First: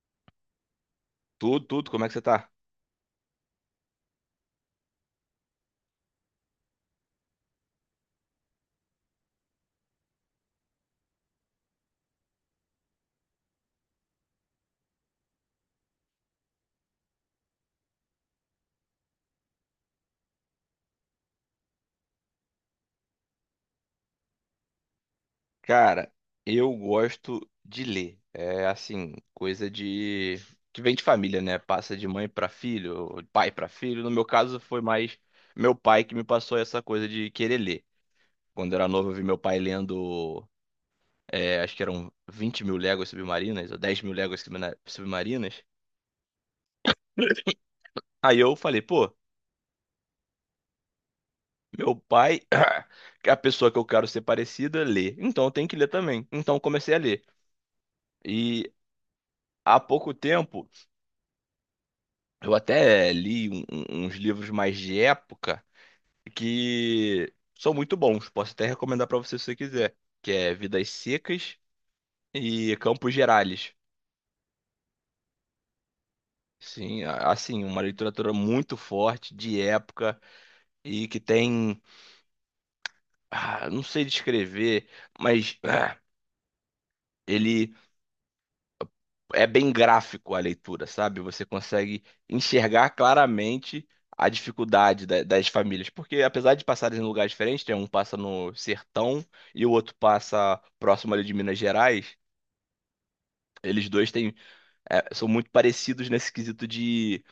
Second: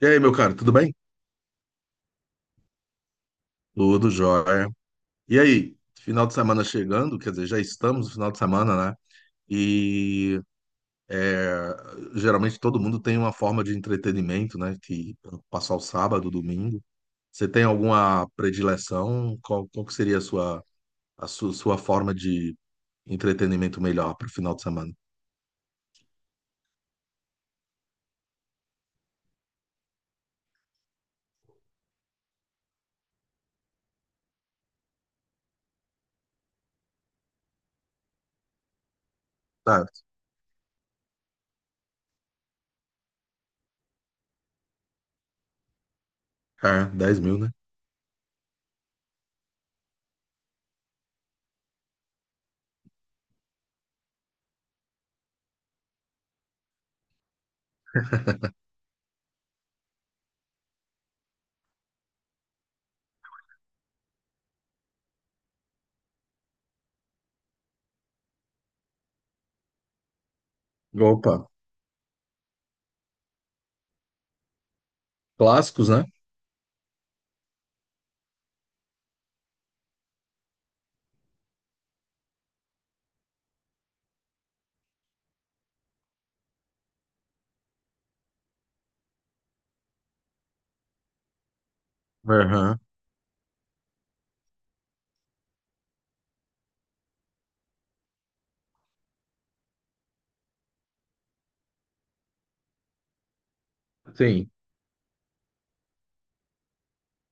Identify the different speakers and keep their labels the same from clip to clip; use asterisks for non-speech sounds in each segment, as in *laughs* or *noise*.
Speaker 1: E aí, meu caro, tudo bem?
Speaker 2: Tudo, tudo, como é que você tá?
Speaker 1: Tudo jóia. E aí, final de semana chegando, quer dizer, já estamos no final de semana, né? E é, Geralmente todo mundo tem uma forma de entretenimento, né? Que passar o sábado, o domingo. Você tem alguma predileção? Qual que seria a sua, a su- sua, forma de entretenimento melhor para o final de semana?
Speaker 2: Cara, eu gosto de ler. É assim, coisa de que vem de família, né? Passa de mãe pra filho, ou de pai pra filho. No meu caso, foi mais meu pai que me passou essa coisa de querer ler. Quando eu era novo, eu vi meu pai
Speaker 1: Tá.
Speaker 2: lendo, acho que eram 20 mil léguas submarinas, ou 10 mil léguas submarinas.
Speaker 1: É, 10 mil, né?
Speaker 2: Aí eu falei, pô, meu pai, *clears throat* que é a pessoa que eu quero ser parecida, lê. Então eu tenho que ler também. Então eu comecei a ler. E há pouco tempo. Eu até li uns livros mais de época que são muito bons. Posso até recomendar para você se você quiser, que é Vidas
Speaker 1: Opa,
Speaker 2: Secas e Campos Gerais.
Speaker 1: clássicos, né?
Speaker 2: Sim, assim, uma literatura muito forte de época e que tem, não sei descrever, mas ele é bem gráfico a leitura, sabe? Você consegue
Speaker 1: Aham.
Speaker 2: enxergar claramente a dificuldade das famílias, porque apesar de passarem em lugares diferentes, né, um passa no sertão e o outro passa próximo ali de Minas Gerais. Eles dois têm,
Speaker 1: Sim.
Speaker 2: é, são muito parecidos nesse quesito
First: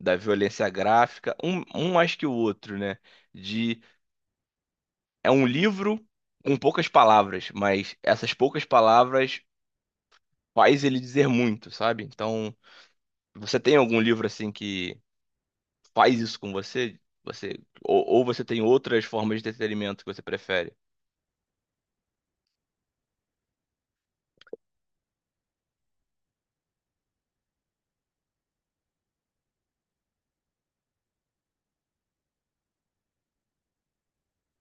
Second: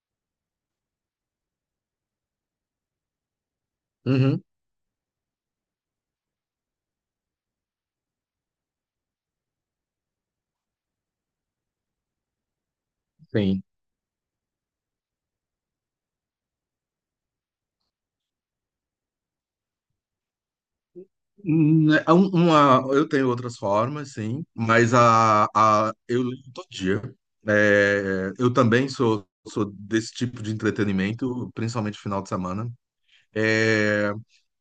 Speaker 2: da violência gráfica, um mais que o outro, né? De,
Speaker 1: Uhum,
Speaker 2: é um livro com poucas palavras, mas essas poucas palavras faz ele dizer muito, sabe? Então, você
Speaker 1: sim.
Speaker 2: tem algum livro assim que faz isso com você, você ou você tem outras formas de entretenimento que você prefere?
Speaker 1: Né, eu tenho outras formas, sim, mas eu leio todo dia. É, eu também sou desse tipo de entretenimento, principalmente final de semana. É,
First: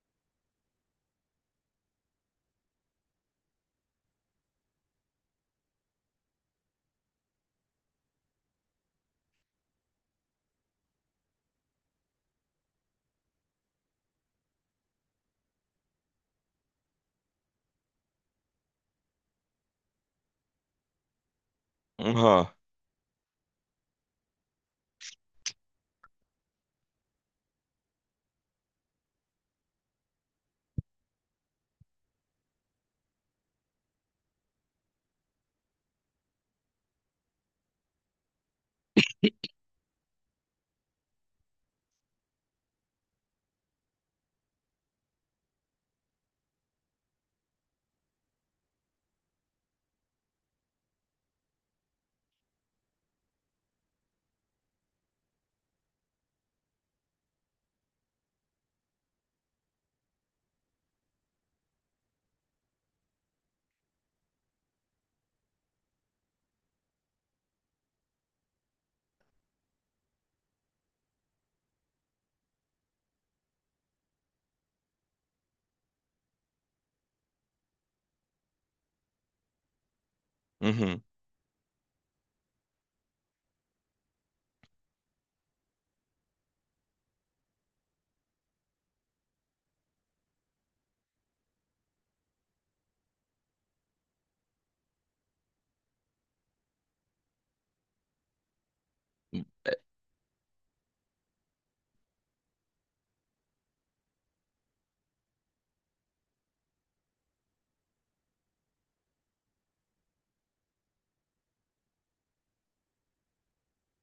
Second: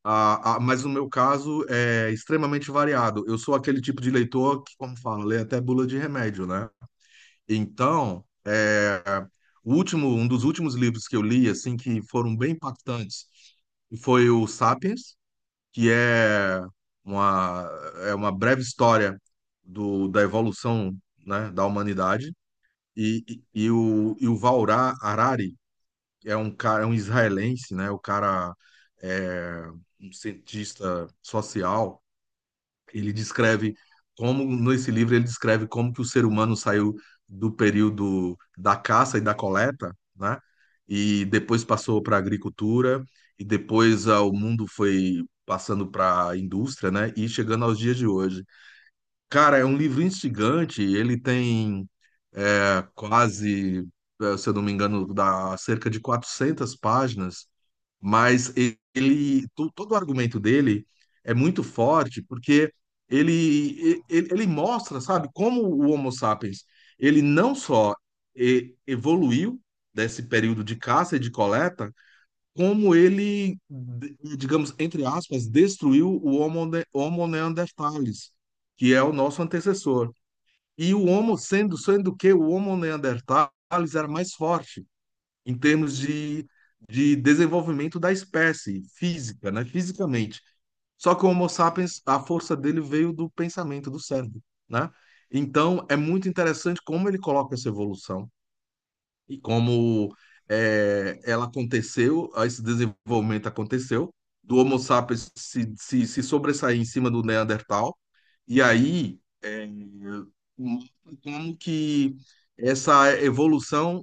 Speaker 1: mas no meu caso é extremamente variado. Eu sou aquele tipo de leitor que, como fala, lê até bula de remédio, né? Então, o último, um dos últimos livros que eu li, assim, que foram bem impactantes, foi o Sapiens, que é uma, uma breve história da evolução, né, da humanidade.
Speaker 2: Aham,
Speaker 1: E o Vaurá Harari é um cara, é um israelense, né? O cara é um cientista social. Ele descreve como, nesse livro, ele descreve como que o ser humano saiu do período da caça e da coleta, né? E depois passou para a agricultura, e depois o mundo foi passando para a indústria, né? E chegando aos dias de hoje. Cara, é um livro instigante, ele tem quase, se eu não me engano, dá cerca de 400 páginas, mas ele, todo o argumento dele é muito forte porque ele mostra, sabe, como o Homo sapiens, ele não só evoluiu desse período de caça e de coleta, como ele, digamos, entre aspas, destruiu o Homo neanderthalis, que é o nosso antecessor.
Speaker 2: uhum,
Speaker 1: Sendo que o Homo neanderthalis era mais forte em termos de desenvolvimento da espécie física, né? Fisicamente. Só que o Homo sapiens, a força dele veio do pensamento, do cérebro, né? Então, é muito interessante como ele coloca essa evolução e
Speaker 2: é,
Speaker 1: como ela aconteceu, esse desenvolvimento aconteceu, do Homo sapiens se sobressair em cima do Neandertal, e aí como que essa evolução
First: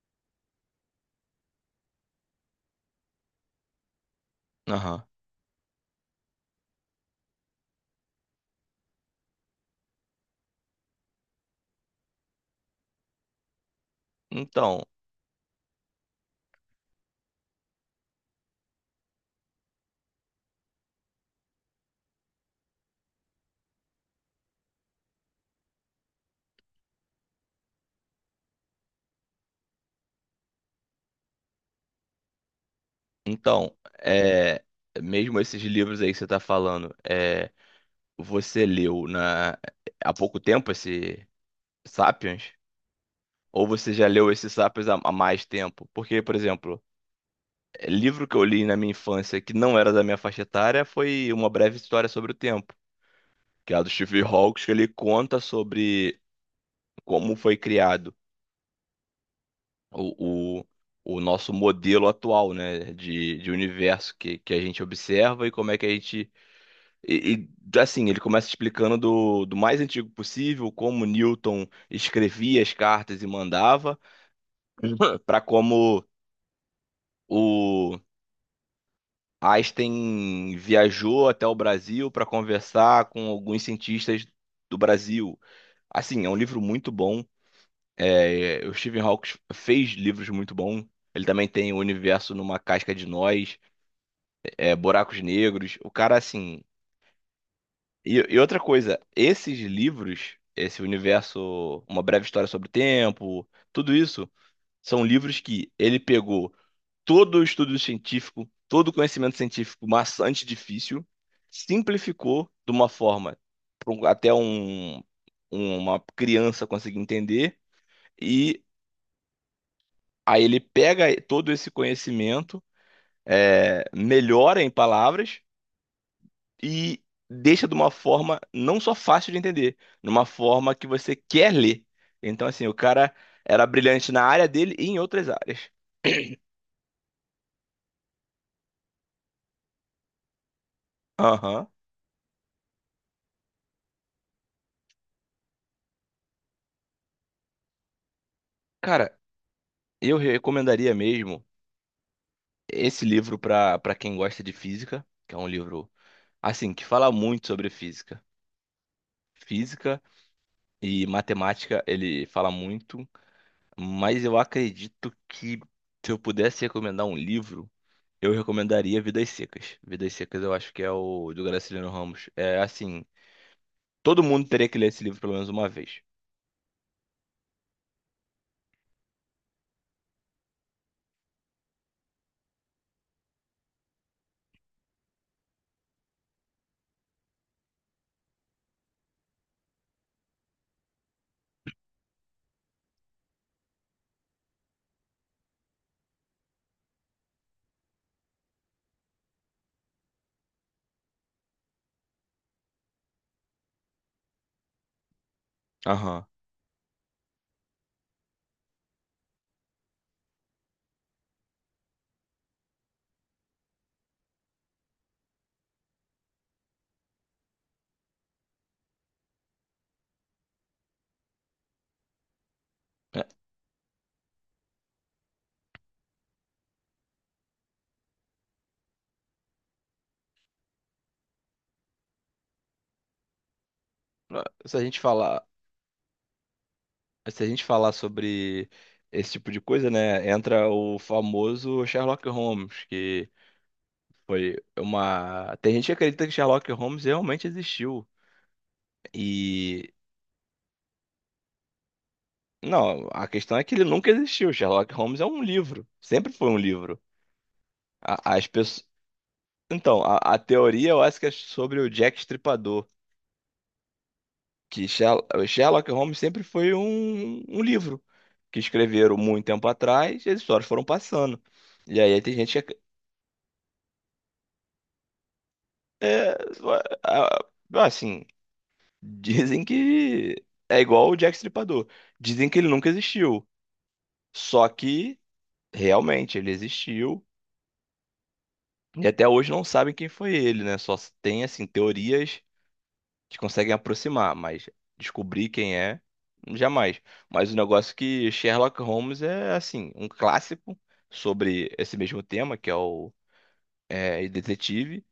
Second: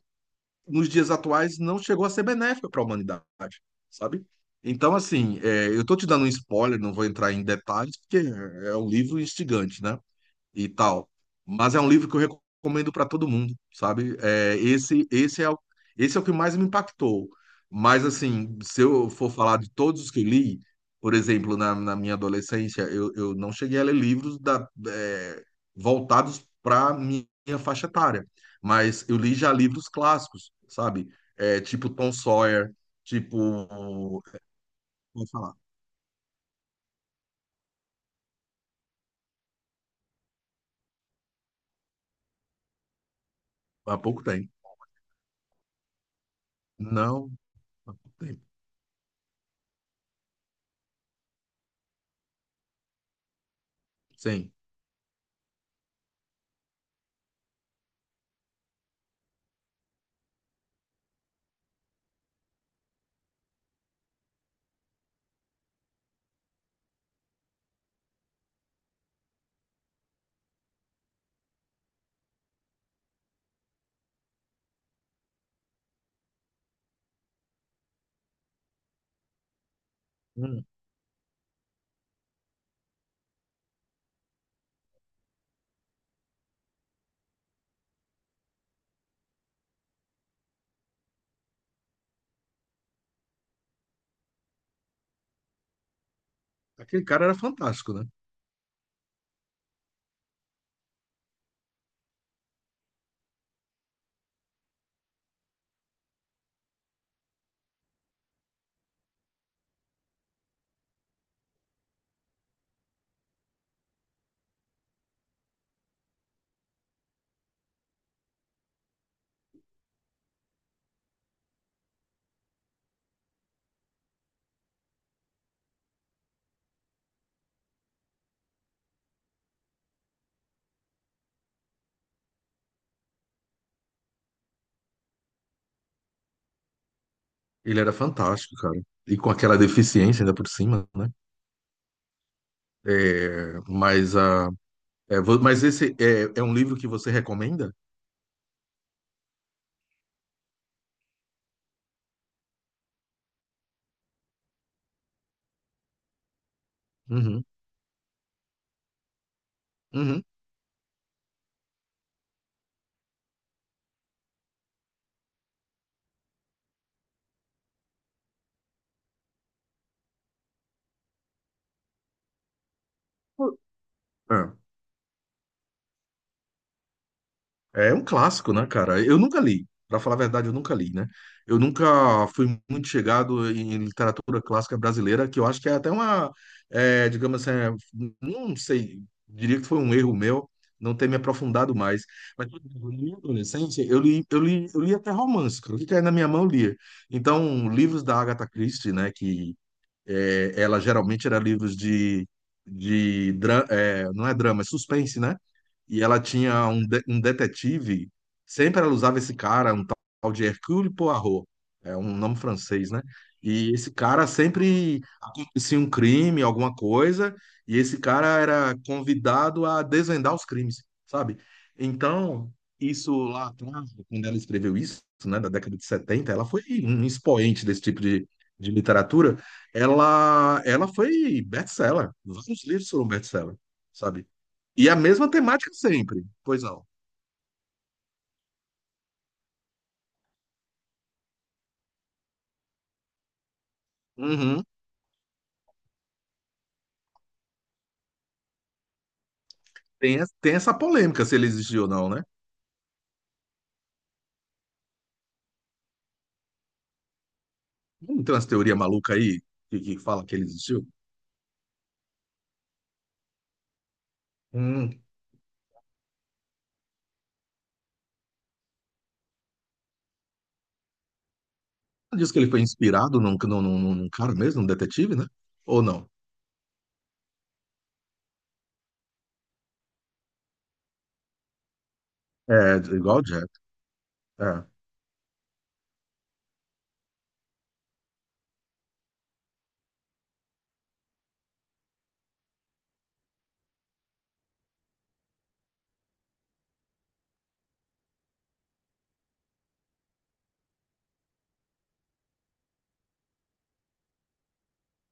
Speaker 1: nos dias atuais não chegou a ser benéfica para a humanidade, sabe? Então,
Speaker 2: aham.
Speaker 1: assim, eu estou te dando um spoiler, não vou entrar em detalhes, porque é um livro instigante, né? E tal. Mas é um livro que eu recomendo para todo mundo, sabe? É,
Speaker 2: Então,
Speaker 1: esse é o que mais me impactou. Mas, assim, se eu for falar de todos os que eu li, por exemplo, na minha adolescência, eu não cheguei a ler livros voltados para minha faixa etária. Mas eu li já livros clássicos, sabe? É, tipo Tom Sawyer, tipo.
Speaker 2: então, é,
Speaker 1: Vou
Speaker 2: mesmo
Speaker 1: falar,
Speaker 2: esses livros aí que você tá falando, é, você leu há pouco tempo esse Sapiens? Ou você
Speaker 1: há
Speaker 2: já
Speaker 1: pouco
Speaker 2: leu esse
Speaker 1: tempo.
Speaker 2: Sapiens há mais tempo? Porque, por exemplo,
Speaker 1: Não,
Speaker 2: é,
Speaker 1: há pouco
Speaker 2: livro que
Speaker 1: tempo.
Speaker 2: eu li na minha infância que não era da minha faixa etária foi Uma Breve História sobre o Tempo, que é a do Steve
Speaker 1: Sim.
Speaker 2: Hawkes, que ele conta sobre como foi criado o, o, o nosso modelo atual, né, de universo que a gente observa e como é que a gente. E, e, assim, ele começa explicando do mais antigo possível, como Newton escrevia as cartas e mandava, *laughs* para como o. Einstein
Speaker 1: Hum.
Speaker 2: viajou até o Brasil para conversar com alguns cientistas do Brasil. Assim, é um livro muito bom. É, o Stephen Hawking fez livros muito bons. Ele também tem o Universo numa Casca de Nós. É, Buracos Negros. O cara, assim.
Speaker 1: Aquele cara era fantástico, né?
Speaker 2: E outra coisa, esses livros, esse universo, Uma Breve História sobre o Tempo, tudo isso, são livros que ele pegou todo o estudo científico, todo o conhecimento científico maçante e difícil, simplificou de uma forma até um, uma criança conseguir entender, e aí ele pega todo esse conhecimento, é, melhora em palavras e deixa de uma forma não só fácil de entender, numa forma que você quer ler. Então, assim, o cara era brilhante na área dele e em outras áreas.
Speaker 1: Ele era fantástico, cara. E com aquela deficiência ainda por cima, né?
Speaker 2: Aham.
Speaker 1: É, mas a, mas esse é, é um livro que você recomenda?
Speaker 2: Cara, eu recomendaria mesmo esse livro para quem gosta de física, que é um livro, assim, que fala
Speaker 1: Uhum,
Speaker 2: muito sobre física. Física
Speaker 1: uhum.
Speaker 2: e matemática, ele fala muito, mas eu acredito que se eu pudesse recomendar um livro. Eu recomendaria Vidas Secas. Vidas Secas eu acho que é o do Graciliano Ramos. É assim, todo mundo teria que ler esse livro pelo menos uma vez.
Speaker 1: É um clássico, né, cara? Eu nunca li. Pra falar a verdade, eu nunca li, né? Eu nunca fui muito chegado em literatura clássica brasileira, que eu acho que é até digamos assim, não sei, diria que foi um erro meu não ter me aprofundado mais. Mas por exemplo, na minha adolescência, eu li até romance, cara. O que caía na minha mão eu lia. Então, livros da Agatha Christie, né, que ela geralmente era livros de não é drama, é suspense, né? E ela
Speaker 2: Aham.
Speaker 1: tinha um detetive, sempre ela usava esse cara, um tal de Hercule Poirot, é um nome francês, né? E esse cara sempre acontecia um crime, alguma coisa, e esse cara era convidado a desvendar os crimes, sabe? Então, isso lá atrás, quando ela escreveu isso, né, da década de setenta, ela foi um expoente desse tipo de literatura. Ela foi best-seller. Vários livros foram best-seller, sabe?
Speaker 2: É,
Speaker 1: E a mesma temática sempre. Pois não.
Speaker 2: se a gente falar sobre esse tipo de coisa, né, entra o famoso Sherlock Holmes, que foi
Speaker 1: Uhum.
Speaker 2: uma... Tem gente que acredita que Sherlock Holmes realmente existiu. E
Speaker 1: Tem essa polêmica se ele existiu ou não, né?
Speaker 2: não, a questão é que ele nunca existiu. Sherlock Holmes é um livro, sempre foi um livro.
Speaker 1: Não tem umas
Speaker 2: As
Speaker 1: teorias
Speaker 2: pessoas.
Speaker 1: malucas aí que
Speaker 2: Então,
Speaker 1: fala que
Speaker 2: a
Speaker 1: ele existiu?
Speaker 2: teoria eu acho que é sobre o Jack Estripador, que
Speaker 1: Hum.
Speaker 2: O Sherlock Holmes sempre foi um, um livro que escreveram muito tempo atrás e as histórias foram passando. E aí
Speaker 1: Diz
Speaker 2: tem
Speaker 1: que ele
Speaker 2: gente
Speaker 1: foi
Speaker 2: que,
Speaker 1: inspirado num cara mesmo, num detetive, né? Ou não?
Speaker 2: é, a- assim, *laughs* dizem que é igual o Jack Estripador. Dizem que ele
Speaker 1: É,
Speaker 2: nunca
Speaker 1: igual o Jack.
Speaker 2: existiu,
Speaker 1: É,
Speaker 2: só que realmente ele existiu e até hoje não sabem quem foi ele, né? Só tem, assim, teorias. Eles conseguem aproximar, mas descobrir quem é, jamais. Mas o negócio é que Sherlock Holmes é, assim, um clássico sobre esse mesmo tema, que é o é, Detetive.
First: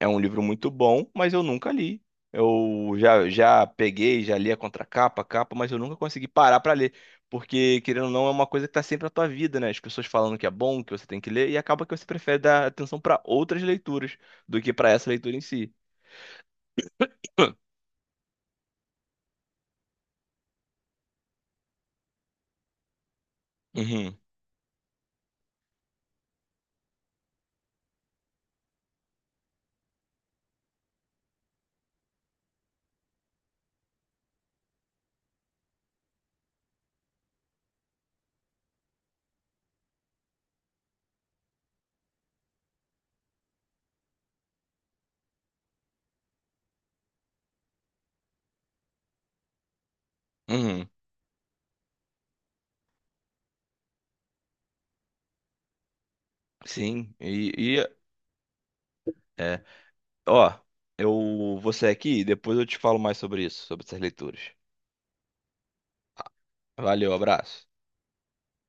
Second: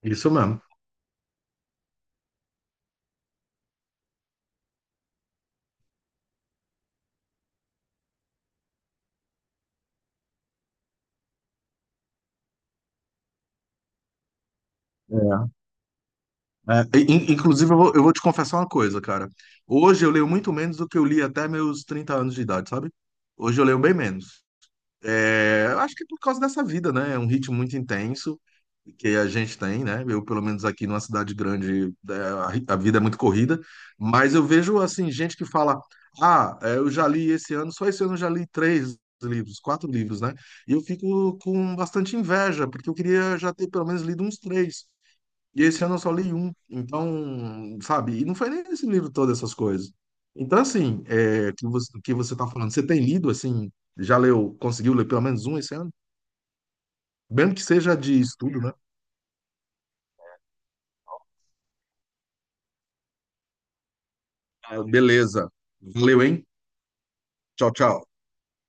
Speaker 2: É um
Speaker 1: isso
Speaker 2: livro
Speaker 1: mesmo.
Speaker 2: muito bom, mas eu nunca li. Eu já peguei, já li a contracapa, a capa, mas eu nunca consegui parar pra ler. Porque, querendo ou não, é uma coisa que tá sempre na tua vida, né? As pessoas falando que é bom, que você tem que ler, e acaba que você prefere dar atenção pra outras leituras do que pra essa leitura em
Speaker 1: É.
Speaker 2: si.
Speaker 1: Inclusive, eu vou te confessar uma coisa, cara. Hoje eu leio muito menos do que eu li até meus 30 anos de idade, sabe? Hoje eu leio bem
Speaker 2: Uhum,
Speaker 1: menos. É, acho que é por causa dessa vida, né? É um ritmo muito intenso que a gente tem, né? Eu, pelo menos aqui numa cidade grande, a vida é muito corrida, mas eu vejo, assim, gente que fala: Ah, é, eu já li esse ano, só esse ano eu já li três livros, quatro livros, né? E eu fico com bastante inveja, porque eu queria já ter pelo menos lido uns três. E esse ano eu só li um. Então, sabe, e não foi nem esse livro todas essas coisas. Então,
Speaker 2: uhum.
Speaker 1: assim, que você tá falando, você tem lido, assim, já leu, conseguiu ler pelo menos um esse ano?
Speaker 2: Sim,
Speaker 1: Mesmo que
Speaker 2: e,
Speaker 1: seja de estudo, né?
Speaker 2: é. Ó, eu vou sair aqui e depois eu te falo mais sobre isso, sobre essas leituras.
Speaker 1: Ah, beleza. Valeu, hein?
Speaker 2: Valeu, abraço.
Speaker 1: Tchau, tchau.